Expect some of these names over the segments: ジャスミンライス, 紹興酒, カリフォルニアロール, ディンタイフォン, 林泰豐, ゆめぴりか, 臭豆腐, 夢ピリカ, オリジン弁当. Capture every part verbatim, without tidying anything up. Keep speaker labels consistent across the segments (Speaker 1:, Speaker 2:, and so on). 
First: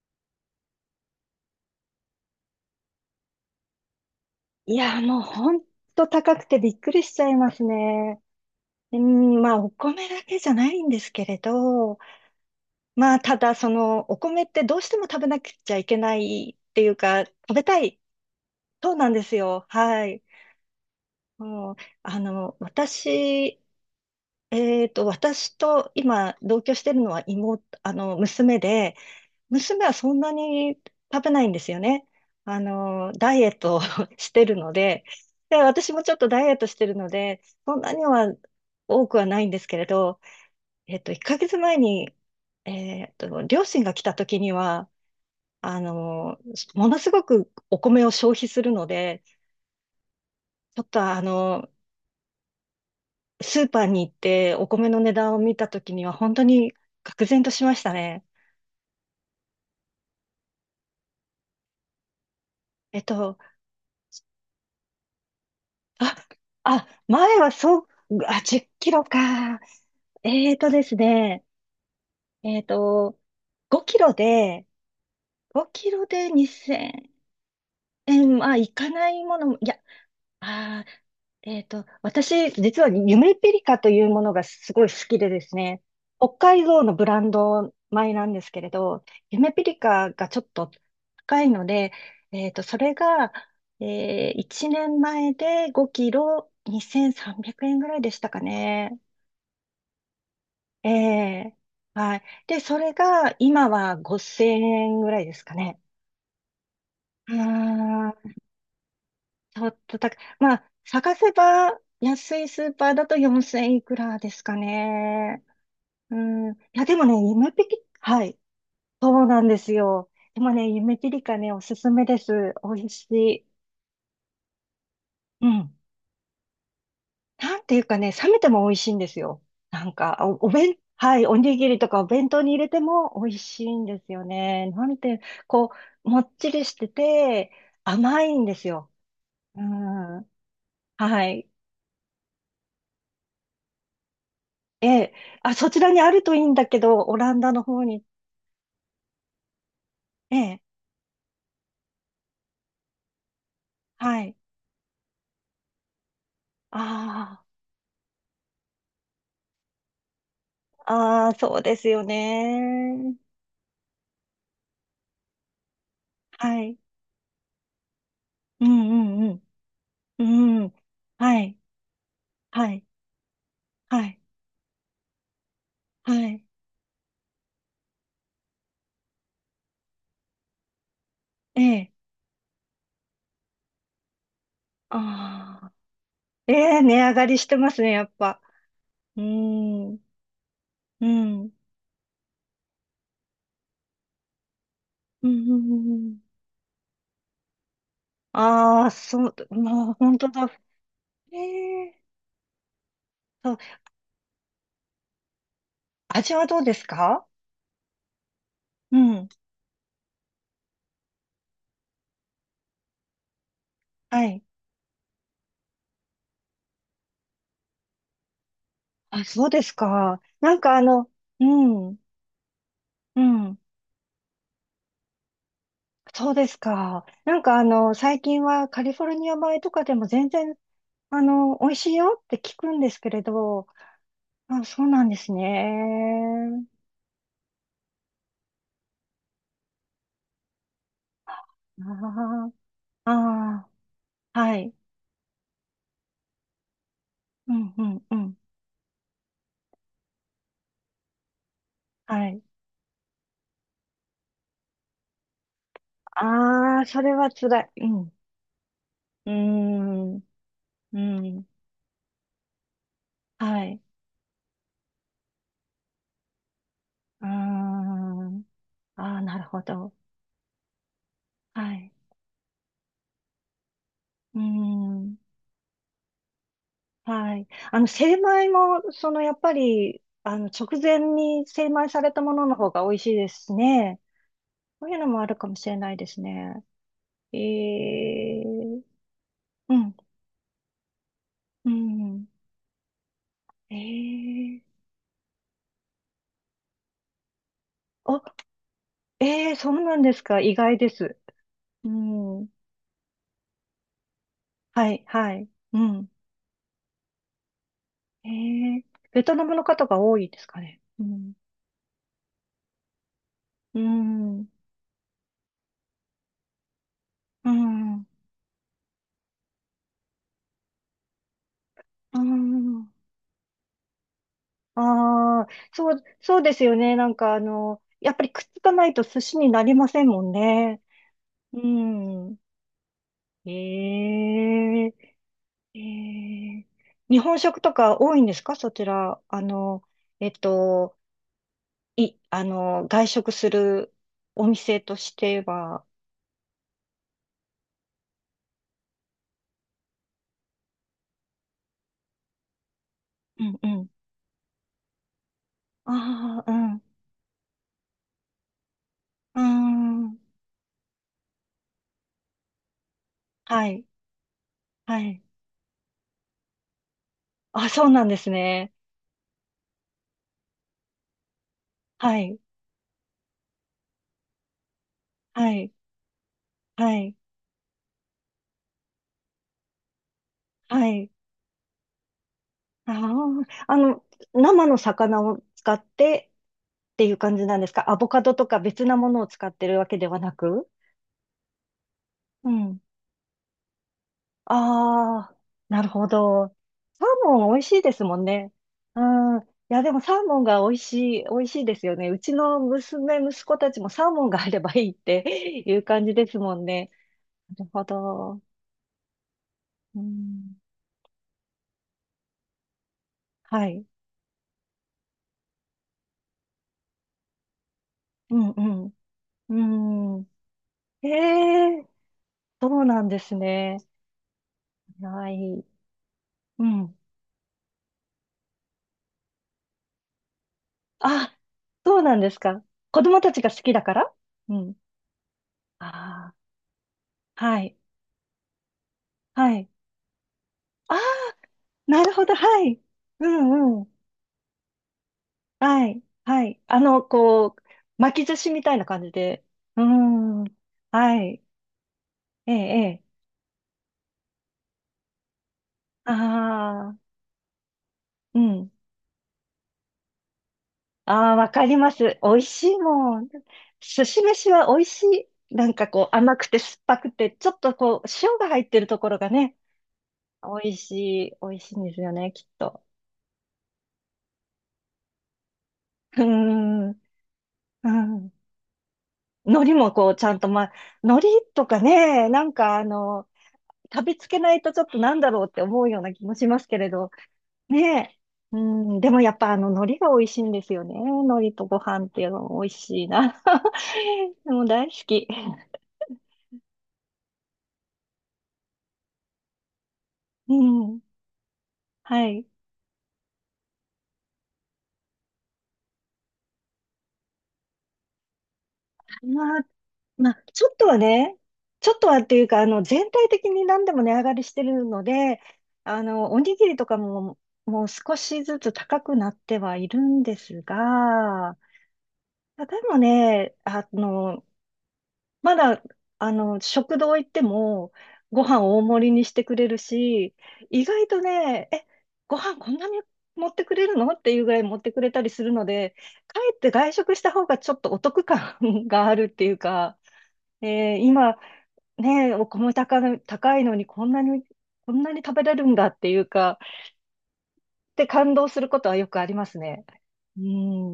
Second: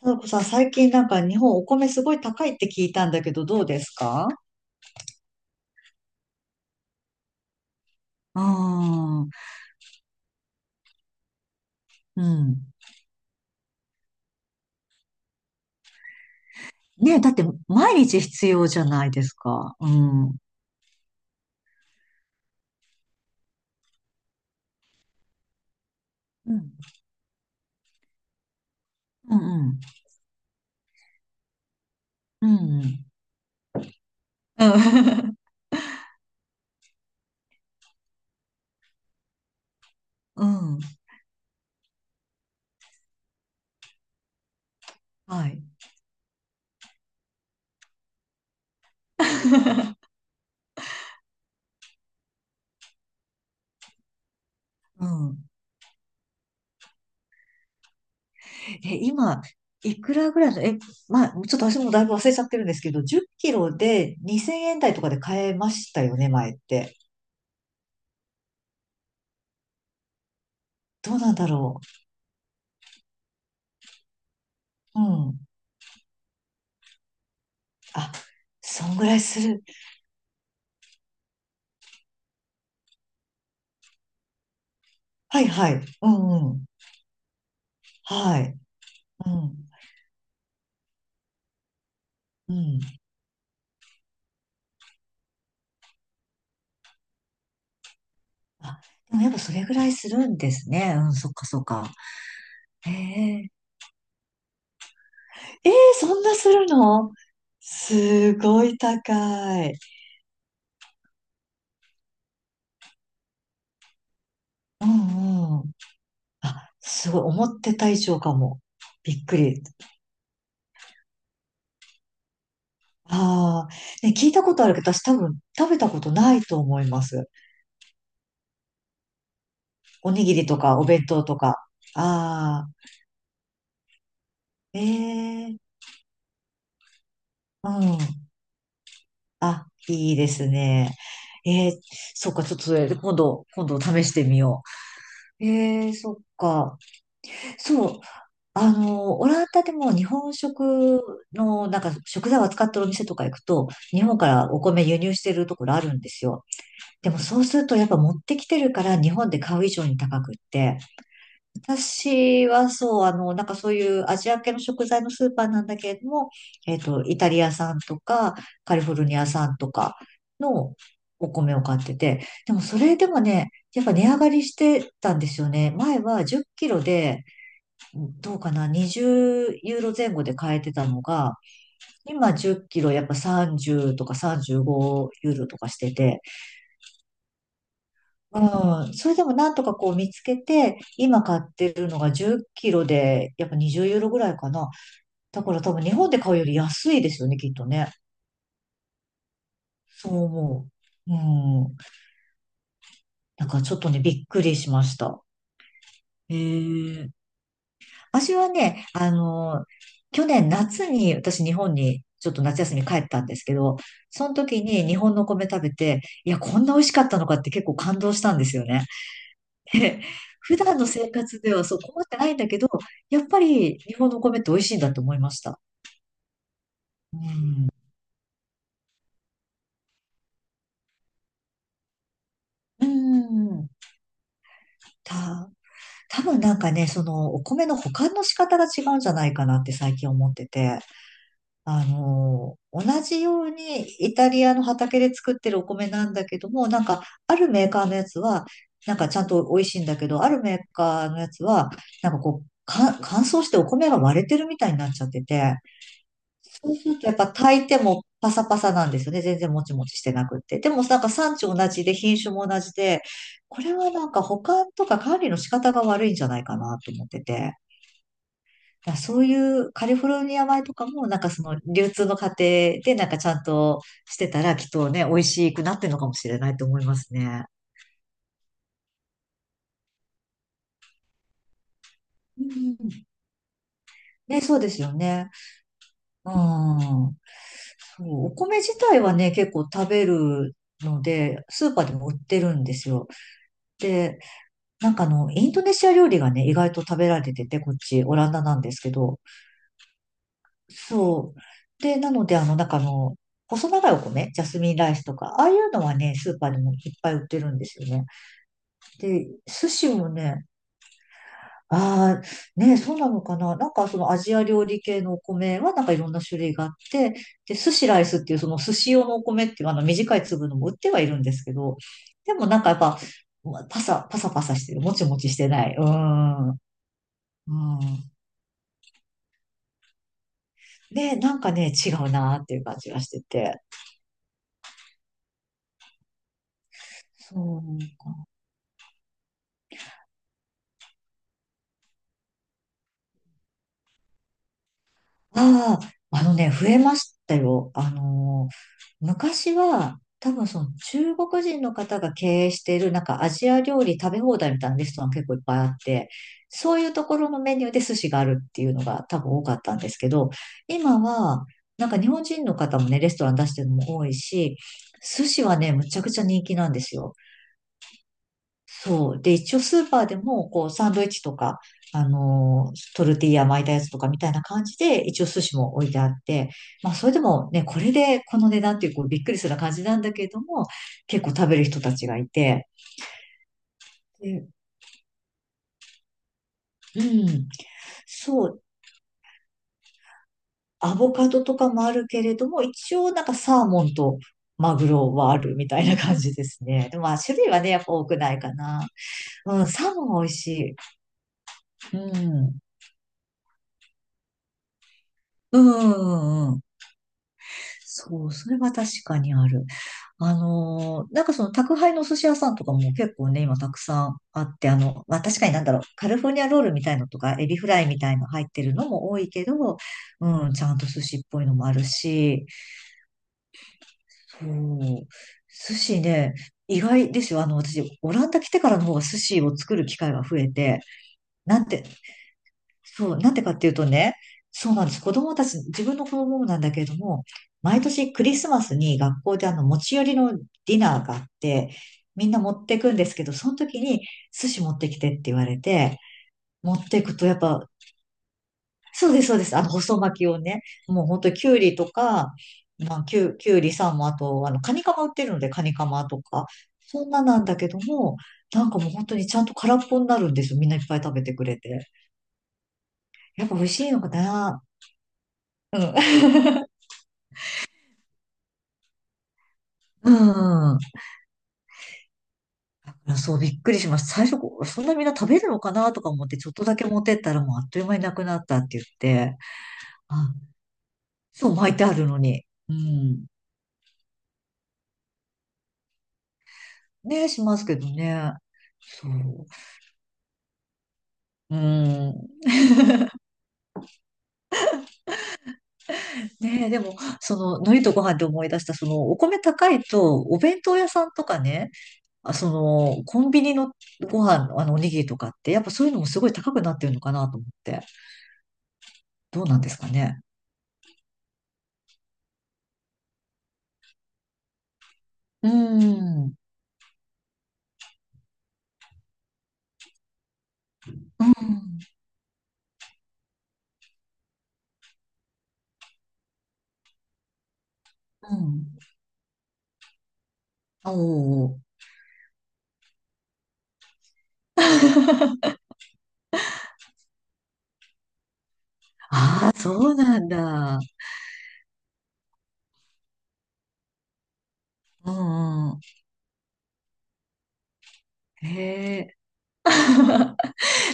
Speaker 1: ただこさん、最近なんか日本お米すごい高いって聞いたんだけど、どうですか？
Speaker 2: いや、もうほんと高くてびっくりしちゃいますね。
Speaker 1: あ
Speaker 2: う
Speaker 1: あ、
Speaker 2: ん、まあ、お米だけじゃないんですけれど、
Speaker 1: うん。
Speaker 2: まあ、ただ、その、お米ってどうしても食べなくちゃいけないっていう
Speaker 1: ねえ、
Speaker 2: か、
Speaker 1: だって
Speaker 2: 食べたい。
Speaker 1: 毎日必要じゃ
Speaker 2: そう
Speaker 1: な
Speaker 2: な
Speaker 1: い
Speaker 2: んで
Speaker 1: です
Speaker 2: すよ。
Speaker 1: か。う
Speaker 2: はい。
Speaker 1: ん。うん。
Speaker 2: もう、あの、私、えっと、私と今、同居してるのは妹、あの、娘で、
Speaker 1: うん。
Speaker 2: 娘はそんなに食べないんですよね。
Speaker 1: うん。う
Speaker 2: あ
Speaker 1: ん。
Speaker 2: の、ダイエットを してる
Speaker 1: うん。
Speaker 2: の
Speaker 1: う
Speaker 2: で、
Speaker 1: ん。
Speaker 2: で、私もちょっとダイエットしてるので、そんなには多くはないんですけれど、
Speaker 1: うん。
Speaker 2: えっと、いっかげつまえに、えっと、両親が来た時には、
Speaker 1: はい。
Speaker 2: あの、ものすごくお米を消費するので、ちょっとあの、スーパーに行ってお米の
Speaker 1: う
Speaker 2: 値段を
Speaker 1: ん。
Speaker 2: 見た時には本当に愕然としましたね。
Speaker 1: え、今、いくらぐらいの、え、まあ、ちょっと私もだいぶ忘れちゃってるんですけ
Speaker 2: え
Speaker 1: ど、
Speaker 2: っ
Speaker 1: 10
Speaker 2: と、
Speaker 1: キロでにせんえん台とかで買えました
Speaker 2: あ、
Speaker 1: よね、前っ
Speaker 2: あ、
Speaker 1: て。
Speaker 2: 前はそう、あ、じゅっキロか。えーとです
Speaker 1: どうなん
Speaker 2: ね、
Speaker 1: だろ
Speaker 2: えーと、5キロで、
Speaker 1: う。うん。
Speaker 2: 5キロで2000
Speaker 1: あ、
Speaker 2: 円、まあ、い
Speaker 1: そ
Speaker 2: か
Speaker 1: んぐ
Speaker 2: な
Speaker 1: らい
Speaker 2: いも
Speaker 1: す
Speaker 2: のも、
Speaker 1: る。
Speaker 2: いや、あー、えーと、私、実は夢ピリカというものがすごい好きで
Speaker 1: は
Speaker 2: で
Speaker 1: い
Speaker 2: す
Speaker 1: はい。
Speaker 2: ね、
Speaker 1: う
Speaker 2: 北海
Speaker 1: ん。
Speaker 2: 道のブランド米なん
Speaker 1: は
Speaker 2: です
Speaker 1: い。
Speaker 2: けれど、
Speaker 1: う
Speaker 2: 夢ピ
Speaker 1: ん。
Speaker 2: リカがちょっと高いので、え
Speaker 1: う
Speaker 2: ーと、そ
Speaker 1: ん。
Speaker 2: れが、えーいちねんまえでごキロにせんさんびゃくえんぐらいでしたか
Speaker 1: あ、
Speaker 2: ね。
Speaker 1: でもやっぱそれぐらいするんです
Speaker 2: え
Speaker 1: ね。うん、そっか
Speaker 2: え、
Speaker 1: そっか。
Speaker 2: はい。で、そ
Speaker 1: え
Speaker 2: れが
Speaker 1: ー、
Speaker 2: 今はごせんえんぐらいですか
Speaker 1: えー、
Speaker 2: ね。
Speaker 1: そんなするの？
Speaker 2: うー
Speaker 1: す
Speaker 2: ん、
Speaker 1: ごい高
Speaker 2: ちょ
Speaker 1: い。
Speaker 2: っと高い。まあ、探せば安いスーパーだとよんせんいくらですか
Speaker 1: う
Speaker 2: ね。
Speaker 1: んうん。
Speaker 2: うん。い
Speaker 1: あ、
Speaker 2: や、でも
Speaker 1: す
Speaker 2: ね、
Speaker 1: ごい。
Speaker 2: 夢
Speaker 1: 思っ
Speaker 2: ぴ
Speaker 1: て
Speaker 2: り、
Speaker 1: た以上
Speaker 2: は
Speaker 1: か
Speaker 2: い。
Speaker 1: も。び
Speaker 2: そ
Speaker 1: っ
Speaker 2: う
Speaker 1: く
Speaker 2: なんで
Speaker 1: り。
Speaker 2: すよ。でもね、夢ぴりかね、おすすめです。美味しい。
Speaker 1: ああ。ね、聞いたことあるけど、私多分
Speaker 2: う
Speaker 1: 食
Speaker 2: ん。
Speaker 1: べたことないと思います。
Speaker 2: なんていうかね、冷めても美味しいんですよ。なん
Speaker 1: お
Speaker 2: か、
Speaker 1: にぎ
Speaker 2: お、
Speaker 1: り
Speaker 2: お
Speaker 1: と
Speaker 2: 弁、
Speaker 1: かお弁
Speaker 2: は
Speaker 1: 当
Speaker 2: い、お
Speaker 1: と
Speaker 2: に
Speaker 1: か。
Speaker 2: ぎりとかお弁当に入
Speaker 1: あ
Speaker 2: れて
Speaker 1: あ。
Speaker 2: も美味しいんですよね。
Speaker 1: え
Speaker 2: なんて、
Speaker 1: えー。
Speaker 2: こう、もっちりしてて、
Speaker 1: う
Speaker 2: 甘
Speaker 1: ん。
Speaker 2: いんですよ。う
Speaker 1: あ、いいで
Speaker 2: ん。
Speaker 1: すね。
Speaker 2: はい。
Speaker 1: えー、そっか、ちょっとそれ、今度、今度試してみよ
Speaker 2: ええ。
Speaker 1: う。
Speaker 2: あ、そち
Speaker 1: え
Speaker 2: ら
Speaker 1: ー、
Speaker 2: にあ
Speaker 1: そっ
Speaker 2: るといいんだ
Speaker 1: か。
Speaker 2: けど、オランダの方
Speaker 1: そう、
Speaker 2: に。
Speaker 1: あの、オランダでも日本
Speaker 2: ええ。
Speaker 1: 食の、なんか食材を扱ってるお店とか行くと、日本
Speaker 2: は
Speaker 1: か
Speaker 2: い。
Speaker 1: らお米輸入してるところあるんですよ。でもそ
Speaker 2: あ
Speaker 1: うすると、やっぱ持ってきてるから日本で買う以上に高くって、
Speaker 2: あ、ああ、そうですよ
Speaker 1: 私はそう、あ
Speaker 2: ね。
Speaker 1: の、なんかそういうアジア系の食材のスーパーなんだけれども、
Speaker 2: は
Speaker 1: え
Speaker 2: い。
Speaker 1: っと、イタリア産とか、
Speaker 2: う
Speaker 1: カリフォルニア
Speaker 2: んうん
Speaker 1: 産とか
Speaker 2: うん。うん。
Speaker 1: のお
Speaker 2: は
Speaker 1: 米
Speaker 2: い。
Speaker 1: を買ってて、でも
Speaker 2: は
Speaker 1: そ
Speaker 2: い。
Speaker 1: れでもね、やっぱ
Speaker 2: は
Speaker 1: 値
Speaker 2: い。
Speaker 1: 上がりしてたんですよね。前は
Speaker 2: は
Speaker 1: 10
Speaker 2: い。
Speaker 1: キロで、どうかな、にじゅうユーロ前後で買えてたのが、
Speaker 2: ええ。
Speaker 1: 今じゅっキロやっぱさんじゅうとかさんじゅうごユーロと
Speaker 2: あ
Speaker 1: か
Speaker 2: あ。
Speaker 1: してて、
Speaker 2: ええ、値上がりしてますね、やっぱ。
Speaker 1: うん。それ
Speaker 2: うー
Speaker 1: でもなんとかこう
Speaker 2: ん。
Speaker 1: 見つけて、
Speaker 2: う
Speaker 1: 今買
Speaker 2: ん。
Speaker 1: ってるのがじゅっキロで、やっぱにじゅうユーロぐらいかな。
Speaker 2: う
Speaker 1: だ
Speaker 2: ん。
Speaker 1: から多分日
Speaker 2: う
Speaker 1: 本で
Speaker 2: ん。
Speaker 1: 買うより安いですよね、きっとね。
Speaker 2: ああー、そう、もう
Speaker 1: そ
Speaker 2: 本
Speaker 1: う
Speaker 2: 当だ。
Speaker 1: 思う。う
Speaker 2: え
Speaker 1: ん。
Speaker 2: え、
Speaker 1: なん
Speaker 2: そう。
Speaker 1: かちょっとね、びっくりしました。
Speaker 2: 味
Speaker 1: へ
Speaker 2: はどうです
Speaker 1: え。
Speaker 2: か？
Speaker 1: 私はね、
Speaker 2: う
Speaker 1: あ
Speaker 2: ん。
Speaker 1: の、去年夏に私日本にちょっと夏休み帰ったんですけど、
Speaker 2: は
Speaker 1: その
Speaker 2: い。
Speaker 1: 時に日本のお米食べて、いや、こんな美味しかったのかって結構感動したんですよね。
Speaker 2: あ、そうです
Speaker 1: で
Speaker 2: か。な
Speaker 1: 普
Speaker 2: んか
Speaker 1: 段
Speaker 2: あ
Speaker 1: の生
Speaker 2: の、
Speaker 1: 活
Speaker 2: う
Speaker 1: ではそう
Speaker 2: ん。
Speaker 1: 困ってないんだけど、や
Speaker 2: う
Speaker 1: っぱ
Speaker 2: ん。
Speaker 1: り日本のお米って美味しいんだと思いました。
Speaker 2: そうですか。
Speaker 1: う
Speaker 2: なんかあ
Speaker 1: ん。
Speaker 2: の、最近はカリフォルニア米とかでも全然、あの、美味しいよって聞くん
Speaker 1: う
Speaker 2: ですけれど、
Speaker 1: ん。
Speaker 2: あ、そうなんです
Speaker 1: た、多分なん
Speaker 2: ね。
Speaker 1: かね、そのお米の保管の仕方が違うんじゃないかなって最近思ってて、あ
Speaker 2: あ
Speaker 1: の、同
Speaker 2: あ、
Speaker 1: じよう
Speaker 2: あ
Speaker 1: にイタ
Speaker 2: あ、
Speaker 1: リア
Speaker 2: は
Speaker 1: の
Speaker 2: い。
Speaker 1: 畑で作ってるお米なんだけども、なんかある
Speaker 2: う
Speaker 1: メー
Speaker 2: ん、
Speaker 1: カ
Speaker 2: う
Speaker 1: ーのや
Speaker 2: ん、う
Speaker 1: つ
Speaker 2: ん。
Speaker 1: は、なんかちゃんと美味しいんだけど、あるメーカーのやつは、なんか
Speaker 2: はい。
Speaker 1: こう、か乾燥してお米が割れてるみたいになっちゃってて、そう
Speaker 2: ああ、
Speaker 1: する
Speaker 2: そ
Speaker 1: とや
Speaker 2: れ
Speaker 1: っぱ
Speaker 2: は辛
Speaker 1: 炊い
Speaker 2: い。
Speaker 1: て
Speaker 2: うん。
Speaker 1: も
Speaker 2: う
Speaker 1: パサパサなんですよね。
Speaker 2: ー
Speaker 1: 全然もちもちして
Speaker 2: ん。
Speaker 1: なくって。でも
Speaker 2: う
Speaker 1: なんか産
Speaker 2: ん。
Speaker 1: 地同じで品種も同じで、こ
Speaker 2: は
Speaker 1: れ
Speaker 2: い。
Speaker 1: はなんか保管とか管理の仕方が悪いんじゃないかなと思って
Speaker 2: うー
Speaker 1: て。
Speaker 2: ん。
Speaker 1: だから
Speaker 2: あ
Speaker 1: そ
Speaker 2: あ、
Speaker 1: うい
Speaker 2: なるほ
Speaker 1: うカ
Speaker 2: ど。
Speaker 1: リフォルニア米とかもなんかその
Speaker 2: は
Speaker 1: 流
Speaker 2: い。
Speaker 1: 通の過程でなんかちゃんとして
Speaker 2: うー
Speaker 1: たらきっとね、美
Speaker 2: ん。
Speaker 1: 味しくなってるのかもしれないと思います
Speaker 2: はい。
Speaker 1: ね。
Speaker 2: あの、精米も、その、やっぱり、あの、直前に精米されたも
Speaker 1: う
Speaker 2: のの方
Speaker 1: ん
Speaker 2: が
Speaker 1: う
Speaker 2: 美味
Speaker 1: ん。
Speaker 2: しいですしね。
Speaker 1: ね、そうです
Speaker 2: そう
Speaker 1: よ
Speaker 2: いうのもあ
Speaker 1: ね。
Speaker 2: るかもしれないです
Speaker 1: うん。
Speaker 2: ね。え
Speaker 1: そうお
Speaker 2: え、
Speaker 1: 米自体はね、結構
Speaker 2: う
Speaker 1: 食
Speaker 2: ん。
Speaker 1: べるので、ス
Speaker 2: う
Speaker 1: ーパーでも売っ
Speaker 2: ん。
Speaker 1: てるんですよ。
Speaker 2: ええ、
Speaker 1: なんかあの、インドネシア料理がね、意外と食べられてて、こっち、オ
Speaker 2: あ、
Speaker 1: ランダなんですけど。
Speaker 2: ええ、そうなんですか。意外です。
Speaker 1: そう。
Speaker 2: う
Speaker 1: で、なので、あ
Speaker 2: ん。
Speaker 1: の、なんかあの、細長いお米、ジャスミン
Speaker 2: は
Speaker 1: ライ
Speaker 2: い、
Speaker 1: スとか、
Speaker 2: は
Speaker 1: あ
Speaker 2: い。
Speaker 1: あいう
Speaker 2: う
Speaker 1: のは
Speaker 2: ん。
Speaker 1: ね、スーパーでもいっぱい売ってるんですよね。
Speaker 2: ええ、ベ
Speaker 1: で、
Speaker 2: トナムの
Speaker 1: 寿
Speaker 2: 方
Speaker 1: 司
Speaker 2: が
Speaker 1: も
Speaker 2: 多いで
Speaker 1: ね、
Speaker 2: すかね。うん。
Speaker 1: ああ、ね、そうなのかな。なん
Speaker 2: う
Speaker 1: かそのアジ
Speaker 2: ん。
Speaker 1: ア
Speaker 2: う
Speaker 1: 料理系のお米はなんかいろんな種類があって、で、
Speaker 2: ん。
Speaker 1: 寿司ライスっていうその寿司用のお米っていうあの短い粒のも売ってはいるんですけど、
Speaker 2: う
Speaker 1: でもなんかやっ
Speaker 2: ん。
Speaker 1: ぱ、パサ、パサパサしてる。もちもちし
Speaker 2: ああ、
Speaker 1: てない。う
Speaker 2: そう、そう
Speaker 1: ん。
Speaker 2: で
Speaker 1: うん。
Speaker 2: すよね。なんかあの、やっぱりくっつかないと寿司になりませんもんね。
Speaker 1: ね、なんか
Speaker 2: う
Speaker 1: ね、違う
Speaker 2: ん。
Speaker 1: なっていう感じがしてて。
Speaker 2: ええ、ええ、日
Speaker 1: そ
Speaker 2: 本食と
Speaker 1: う。
Speaker 2: か多いんですかそちら。あの、えっと、い、あの、外食するお店として
Speaker 1: あ
Speaker 2: は。
Speaker 1: あ、あのね、増えましたよ。あのー昔は、多分その中国人の方が経営している、なんかア
Speaker 2: う
Speaker 1: ジ
Speaker 2: ん
Speaker 1: ア
Speaker 2: う
Speaker 1: 料
Speaker 2: ん。
Speaker 1: 理食べ放題みたいなレストラン結構いっぱいあって、
Speaker 2: ああ、
Speaker 1: そ
Speaker 2: う
Speaker 1: ういうところのメニューで寿司があるっていうのが多分多かったんです
Speaker 2: ん。う
Speaker 1: け
Speaker 2: ん。
Speaker 1: ど、今は、なんか日本人の方もね、レストラン出して
Speaker 2: は
Speaker 1: るの
Speaker 2: い。
Speaker 1: も多いし、
Speaker 2: はい。
Speaker 1: 寿司はね、むちゃくちゃ人気なんですよ。
Speaker 2: あ、そうなんですね。
Speaker 1: そう。で、一応スーパーでも、こう、サンドイッチとか、あ
Speaker 2: はい、
Speaker 1: のートルティーヤ巻いたやつとかみたいな感じで、一応寿
Speaker 2: は
Speaker 1: 司
Speaker 2: い、
Speaker 1: も置いてあって、
Speaker 2: は
Speaker 1: まあ、それ
Speaker 2: い、
Speaker 1: でもね、これでこの値段っていう、こう、びっくりする感じなんだけれども、
Speaker 2: はい。
Speaker 1: 結構食べる人たちがいて、
Speaker 2: ああ、あの、
Speaker 1: で、
Speaker 2: 生の魚を使ってっ
Speaker 1: う
Speaker 2: ていう感じ
Speaker 1: ん、
Speaker 2: なんですか？アボカドと
Speaker 1: そ
Speaker 2: か
Speaker 1: う、
Speaker 2: 別なものを使ってるわけではなく。
Speaker 1: アボカドとかもあるけれど
Speaker 2: う
Speaker 1: も、
Speaker 2: ん。
Speaker 1: 一応なんかサーモンとマグロ
Speaker 2: あ
Speaker 1: は
Speaker 2: あ、
Speaker 1: あるみた
Speaker 2: なる
Speaker 1: いな
Speaker 2: ほ
Speaker 1: 感じで
Speaker 2: ど。
Speaker 1: すね。で
Speaker 2: サー
Speaker 1: まあ、種
Speaker 2: モ
Speaker 1: 類
Speaker 2: ン美
Speaker 1: は
Speaker 2: 味
Speaker 1: ね、
Speaker 2: し
Speaker 1: や
Speaker 2: い
Speaker 1: っ
Speaker 2: で
Speaker 1: ぱ
Speaker 2: す
Speaker 1: 多
Speaker 2: も
Speaker 1: く
Speaker 2: ん
Speaker 1: ない
Speaker 2: ね。
Speaker 1: かな。
Speaker 2: うん。い
Speaker 1: うん、
Speaker 2: や、で
Speaker 1: サー
Speaker 2: も
Speaker 1: モン
Speaker 2: サ
Speaker 1: は
Speaker 2: ー
Speaker 1: 美味
Speaker 2: モン
Speaker 1: し
Speaker 2: が美
Speaker 1: い。
Speaker 2: 味しい、美味しいですよ
Speaker 1: う
Speaker 2: ね。うちの
Speaker 1: ん。
Speaker 2: 娘、息子たちもサーモンがあればいいっ
Speaker 1: う
Speaker 2: ていう感じです
Speaker 1: ん、うん、
Speaker 2: も
Speaker 1: うん
Speaker 2: んね。なるほ
Speaker 1: そう、
Speaker 2: ど。
Speaker 1: それは確かにある。
Speaker 2: う
Speaker 1: あ
Speaker 2: ん。
Speaker 1: のーなんかその宅配のお寿司屋さんとかも結構ね、今
Speaker 2: は
Speaker 1: たく
Speaker 2: い。
Speaker 1: さんあって、あの、まあ確かになんだろう、カルフォルニアロールみたいのとか、エビフライみたいの
Speaker 2: う
Speaker 1: 入っ
Speaker 2: ん、
Speaker 1: てる
Speaker 2: う
Speaker 1: のも多いけど、
Speaker 2: ん。うん、
Speaker 1: うん、ちゃんと寿
Speaker 2: え
Speaker 1: 司っぽいのもある
Speaker 2: え、
Speaker 1: し、
Speaker 2: そうなんですね。
Speaker 1: そう、
Speaker 2: はい。
Speaker 1: 寿司ね、
Speaker 2: う
Speaker 1: 意
Speaker 2: ん。
Speaker 1: 外ですよ。あの、私、オランダ来てからの方が寿司を作る機会が増えて、
Speaker 2: あ、
Speaker 1: なんて、
Speaker 2: そうなんですか。子
Speaker 1: そう、
Speaker 2: 供
Speaker 1: な
Speaker 2: た
Speaker 1: ん
Speaker 2: ち
Speaker 1: で
Speaker 2: が
Speaker 1: か
Speaker 2: 好
Speaker 1: ってい
Speaker 2: き
Speaker 1: う
Speaker 2: だ
Speaker 1: と
Speaker 2: から。
Speaker 1: ね、
Speaker 2: う
Speaker 1: そ
Speaker 2: ん。
Speaker 1: うなんです。子供たち、自分の子
Speaker 2: あ
Speaker 1: 供もなんだけれども、
Speaker 2: あ、はい。
Speaker 1: 毎年クリスマスに学校で
Speaker 2: は
Speaker 1: あの
Speaker 2: い。
Speaker 1: 持ち寄りのディ
Speaker 2: ああ、
Speaker 1: ナーがあって、
Speaker 2: なるほ
Speaker 1: みん
Speaker 2: ど。
Speaker 1: な持
Speaker 2: は
Speaker 1: って
Speaker 2: い。
Speaker 1: くんですけ
Speaker 2: う
Speaker 1: ど、その
Speaker 2: ん
Speaker 1: 時
Speaker 2: うん。
Speaker 1: に寿司持ってきてって言われ
Speaker 2: は
Speaker 1: て、
Speaker 2: い。はい。
Speaker 1: 持
Speaker 2: あ
Speaker 1: って
Speaker 2: の、
Speaker 1: くとやっ
Speaker 2: こう、
Speaker 1: ぱ、
Speaker 2: 巻き寿司みたいな感
Speaker 1: そ
Speaker 2: じ
Speaker 1: うです、そう
Speaker 2: で。
Speaker 1: です。あの、
Speaker 2: う
Speaker 1: 細巻きを
Speaker 2: ん。
Speaker 1: ね、もう本
Speaker 2: は
Speaker 1: 当に
Speaker 2: い。
Speaker 1: きゅうりとか、
Speaker 2: ええ、え
Speaker 1: まあ、
Speaker 2: え。
Speaker 1: きゅう、きゅうりさんも、あと、あの、カニカマ売ってるので、カニカマ
Speaker 2: あ
Speaker 1: とか、
Speaker 2: あ、
Speaker 1: そんななんだけども、
Speaker 2: う
Speaker 1: な
Speaker 2: ん。
Speaker 1: んかもう本当にちゃんと空っぽになるんですよ。みんないっぱい食べ
Speaker 2: あ
Speaker 1: て
Speaker 2: あ、
Speaker 1: く
Speaker 2: わ
Speaker 1: れ
Speaker 2: かり
Speaker 1: て。
Speaker 2: ます。美味しいもん。
Speaker 1: やっぱ美味しいの
Speaker 2: 寿
Speaker 1: か
Speaker 2: 司飯
Speaker 1: な。
Speaker 2: は美味しい。なん
Speaker 1: う
Speaker 2: かこう甘くて
Speaker 1: ん。
Speaker 2: 酸っ ぱくて、ちょっとこう塩が入ってるところがね、
Speaker 1: う
Speaker 2: 美味
Speaker 1: ん。
Speaker 2: しい、美味しいんですよね、きっと。
Speaker 1: そう、びっくりしました。最初、こうそんなみんな食べるのかなとか
Speaker 2: うー
Speaker 1: 思って、ちょっとだけ
Speaker 2: ん、
Speaker 1: 持ってったらもうあっという
Speaker 2: う
Speaker 1: 間になく
Speaker 2: ん。
Speaker 1: なったって言って、
Speaker 2: 海苔もこうちゃ
Speaker 1: あ、
Speaker 2: んと、まあ、海苔
Speaker 1: そう、
Speaker 2: と
Speaker 1: 巻い
Speaker 2: か
Speaker 1: てあるの
Speaker 2: ね、な
Speaker 1: に。
Speaker 2: ん
Speaker 1: う
Speaker 2: かあ
Speaker 1: ん。
Speaker 2: の、食べつけないとちょっとなんだろうって思うような気もしますけれど、
Speaker 1: ね、しますけど
Speaker 2: ねえ。
Speaker 1: ね。
Speaker 2: うん、
Speaker 1: そ
Speaker 2: でもやっ
Speaker 1: う。
Speaker 2: ぱあの海苔が美味しいんですよね。海苔
Speaker 1: う
Speaker 2: とご飯っ
Speaker 1: ん。
Speaker 2: ていうのも美味しいな。でも大好き。
Speaker 1: ねえ、でも、その、海苔とご飯で思い出した、その、お米高いと、お
Speaker 2: う
Speaker 1: 弁当屋
Speaker 2: ん。
Speaker 1: さんとかね、
Speaker 2: は
Speaker 1: あ、
Speaker 2: い。
Speaker 1: その、コンビニのご飯、あの、おにぎりとかって、やっぱそういうのもすごい高くなってるのかなと思って。どう
Speaker 2: ま
Speaker 1: なん
Speaker 2: あ、
Speaker 1: ですかね。
Speaker 2: まあ、ちょっとはね、ちょっとはっていうか、あの、全体的に何でも値上がりしてるので、
Speaker 1: う
Speaker 2: あの、
Speaker 1: ん。
Speaker 2: おにぎりとかも、もう少しずつ高くなってはいるんです
Speaker 1: うん。
Speaker 2: が、でもね、あの、まだ、あの、食堂行っても、
Speaker 1: う
Speaker 2: ご飯
Speaker 1: ん。
Speaker 2: 大盛りにしてくれるし、意
Speaker 1: お
Speaker 2: 外と
Speaker 1: お。
Speaker 2: ね、え、ご飯こんなに持ってくれるのっていうぐらい持ってくれたりするので、かえって外食した方がちょっとお得感 があるって
Speaker 1: あ
Speaker 2: いう
Speaker 1: あ、そう
Speaker 2: か、
Speaker 1: なんだ。
Speaker 2: えー今、ね、お米高い、高いのにこんなに、こん
Speaker 1: う
Speaker 2: なに食べれる
Speaker 1: ん
Speaker 2: ん
Speaker 1: う
Speaker 2: だっていうか、で感
Speaker 1: ん。
Speaker 2: 動することは
Speaker 1: へ
Speaker 2: よ
Speaker 1: え。
Speaker 2: くありますね。う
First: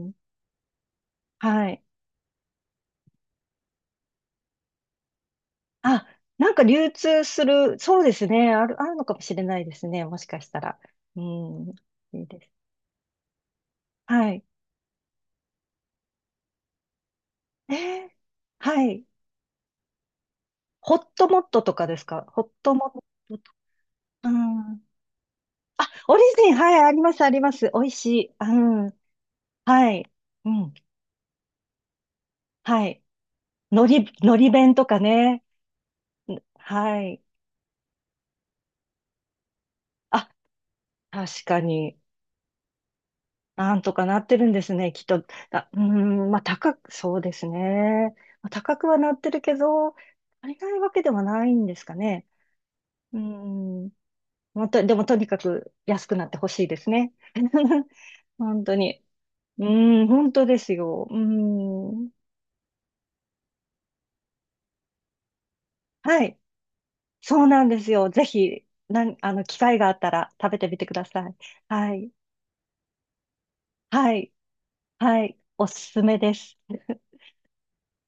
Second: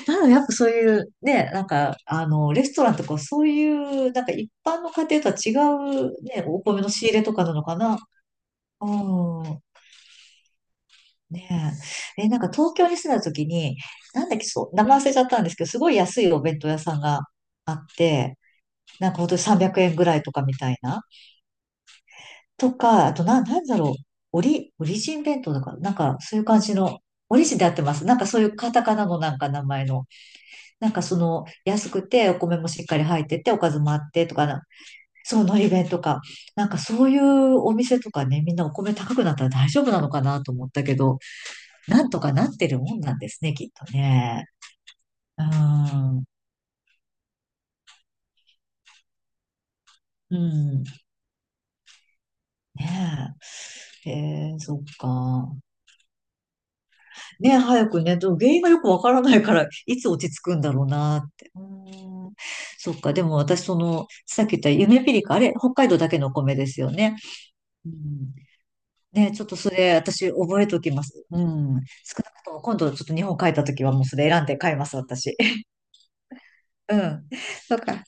Speaker 2: ん。
Speaker 1: なので、やっぱそういう、ね、な
Speaker 2: は
Speaker 1: ん
Speaker 2: い。
Speaker 1: か、あの、レストランとか、そういう、なんか一般の家庭とは違
Speaker 2: あ、
Speaker 1: う、ね、
Speaker 2: なん
Speaker 1: お
Speaker 2: か
Speaker 1: 米の
Speaker 2: 流
Speaker 1: 仕入れ
Speaker 2: 通
Speaker 1: と
Speaker 2: す
Speaker 1: かなのか
Speaker 2: る、
Speaker 1: な。
Speaker 2: そうですね。ある、あ
Speaker 1: う
Speaker 2: るのかもしれな
Speaker 1: ん。
Speaker 2: いですね。もしかしたら。う
Speaker 1: ね
Speaker 2: ん。い
Speaker 1: え。
Speaker 2: い
Speaker 1: え、な
Speaker 2: で
Speaker 1: んか
Speaker 2: す。
Speaker 1: 東京に住んだ時に、な
Speaker 2: は
Speaker 1: んだっ
Speaker 2: い。
Speaker 1: け、そう、名前忘れちゃったんですけど、すごい安いお弁当屋さんがあ
Speaker 2: え
Speaker 1: っ
Speaker 2: ー
Speaker 1: て、
Speaker 2: はい。
Speaker 1: なんか本当にさんびゃくえんぐらいとかみたい
Speaker 2: ホ
Speaker 1: な。
Speaker 2: ットモットとかですか？ホッ
Speaker 1: と
Speaker 2: トモッ
Speaker 1: か、あと
Speaker 2: ト
Speaker 1: な、
Speaker 2: とか？
Speaker 1: なんだろう。
Speaker 2: う
Speaker 1: オリ、
Speaker 2: ん。
Speaker 1: オリジン弁当だから、
Speaker 2: あ、
Speaker 1: なん
Speaker 2: オ
Speaker 1: か
Speaker 2: リ
Speaker 1: そういう
Speaker 2: ジン、
Speaker 1: 感
Speaker 2: は
Speaker 1: じ
Speaker 2: い、あり
Speaker 1: の、
Speaker 2: ます、あ
Speaker 1: オ
Speaker 2: り
Speaker 1: リ
Speaker 2: ま
Speaker 1: ジンで
Speaker 2: す。
Speaker 1: やっ
Speaker 2: 美
Speaker 1: て
Speaker 2: 味
Speaker 1: ます。
Speaker 2: し
Speaker 1: なんか
Speaker 2: い。
Speaker 1: そう
Speaker 2: う
Speaker 1: いうカタカ
Speaker 2: ん。
Speaker 1: ナのなんか名前
Speaker 2: は
Speaker 1: の、
Speaker 2: い。うん。
Speaker 1: なんかその安くてお米もしっ
Speaker 2: は
Speaker 1: か
Speaker 2: い。
Speaker 1: り入ってて、おかず
Speaker 2: 海
Speaker 1: もあっ
Speaker 2: 苔、
Speaker 1: て
Speaker 2: 海
Speaker 1: とか
Speaker 2: 苔
Speaker 1: な、
Speaker 2: 弁とか
Speaker 1: そ
Speaker 2: ね。
Speaker 1: う、のり弁とか、
Speaker 2: うん。
Speaker 1: なんか
Speaker 2: は
Speaker 1: そうい
Speaker 2: い。
Speaker 1: うお店とかね、みんなお米高くなったら大丈夫なのか
Speaker 2: あ、
Speaker 1: なと思ったけど、
Speaker 2: 確かに。
Speaker 1: なんとかなってるもんなんですね、きっ
Speaker 2: なん
Speaker 1: と
Speaker 2: とかなって
Speaker 1: ね。
Speaker 2: るんですね、きっと。
Speaker 1: う
Speaker 2: あ、うー
Speaker 1: ん、
Speaker 2: ん、まあ高く、そうですね。まあ、高くはなってるけど、
Speaker 1: う
Speaker 2: 足りない
Speaker 1: ん、
Speaker 2: わけではないんですかね。うー
Speaker 1: ね
Speaker 2: ん。
Speaker 1: え。えー、
Speaker 2: ま
Speaker 1: そ
Speaker 2: た、
Speaker 1: っ
Speaker 2: でもとにか
Speaker 1: か。
Speaker 2: く安くなってほしいですね。
Speaker 1: ね、早 くね、でも原因
Speaker 2: 本
Speaker 1: が
Speaker 2: 当
Speaker 1: よくわ
Speaker 2: に。
Speaker 1: からないか
Speaker 2: う
Speaker 1: ら、い
Speaker 2: ーん、
Speaker 1: つ落
Speaker 2: 本
Speaker 1: ち着
Speaker 2: 当
Speaker 1: く
Speaker 2: で
Speaker 1: ん
Speaker 2: す
Speaker 1: だろう
Speaker 2: よ。う
Speaker 1: なって。う
Speaker 2: ーん。
Speaker 1: ーん。そっか、でも私、その、さっき言ったゆめぴりか、あれ、北海道だけ
Speaker 2: は
Speaker 1: のお
Speaker 2: い。
Speaker 1: 米ですよね。
Speaker 2: そうなんで
Speaker 1: う
Speaker 2: す
Speaker 1: ん。
Speaker 2: よ。ぜひ、なん、
Speaker 1: ね、
Speaker 2: あ
Speaker 1: ち
Speaker 2: の、
Speaker 1: ょっと
Speaker 2: 機
Speaker 1: そ
Speaker 2: 会があ
Speaker 1: れ、
Speaker 2: った
Speaker 1: 私、
Speaker 2: ら食べ
Speaker 1: 覚
Speaker 2: て
Speaker 1: え
Speaker 2: み
Speaker 1: と
Speaker 2: て
Speaker 1: き
Speaker 2: く
Speaker 1: ま
Speaker 2: だ
Speaker 1: す。
Speaker 2: さい。
Speaker 1: うん。
Speaker 2: はい。
Speaker 1: 少なくとも、今度、ちょっと日本帰った時は、もう
Speaker 2: は
Speaker 1: それ
Speaker 2: い。
Speaker 1: 選んで買います、
Speaker 2: は
Speaker 1: 私。
Speaker 2: い。お すすめです。
Speaker 1: うん。そっか。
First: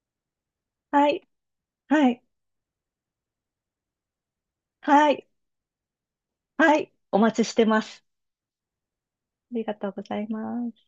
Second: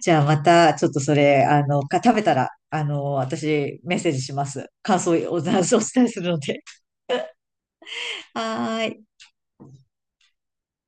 Speaker 1: じゃあ、また、ちょっと
Speaker 2: は
Speaker 1: そ
Speaker 2: い。
Speaker 1: れ、あの、か
Speaker 2: は
Speaker 1: 食
Speaker 2: い。
Speaker 1: べたら、あの、私、メッセージします。感
Speaker 2: は
Speaker 1: 想
Speaker 2: い。
Speaker 1: を、おお伝えするので。
Speaker 2: はい。お待ちしてます。
Speaker 1: はーい。
Speaker 2: りがとうございます。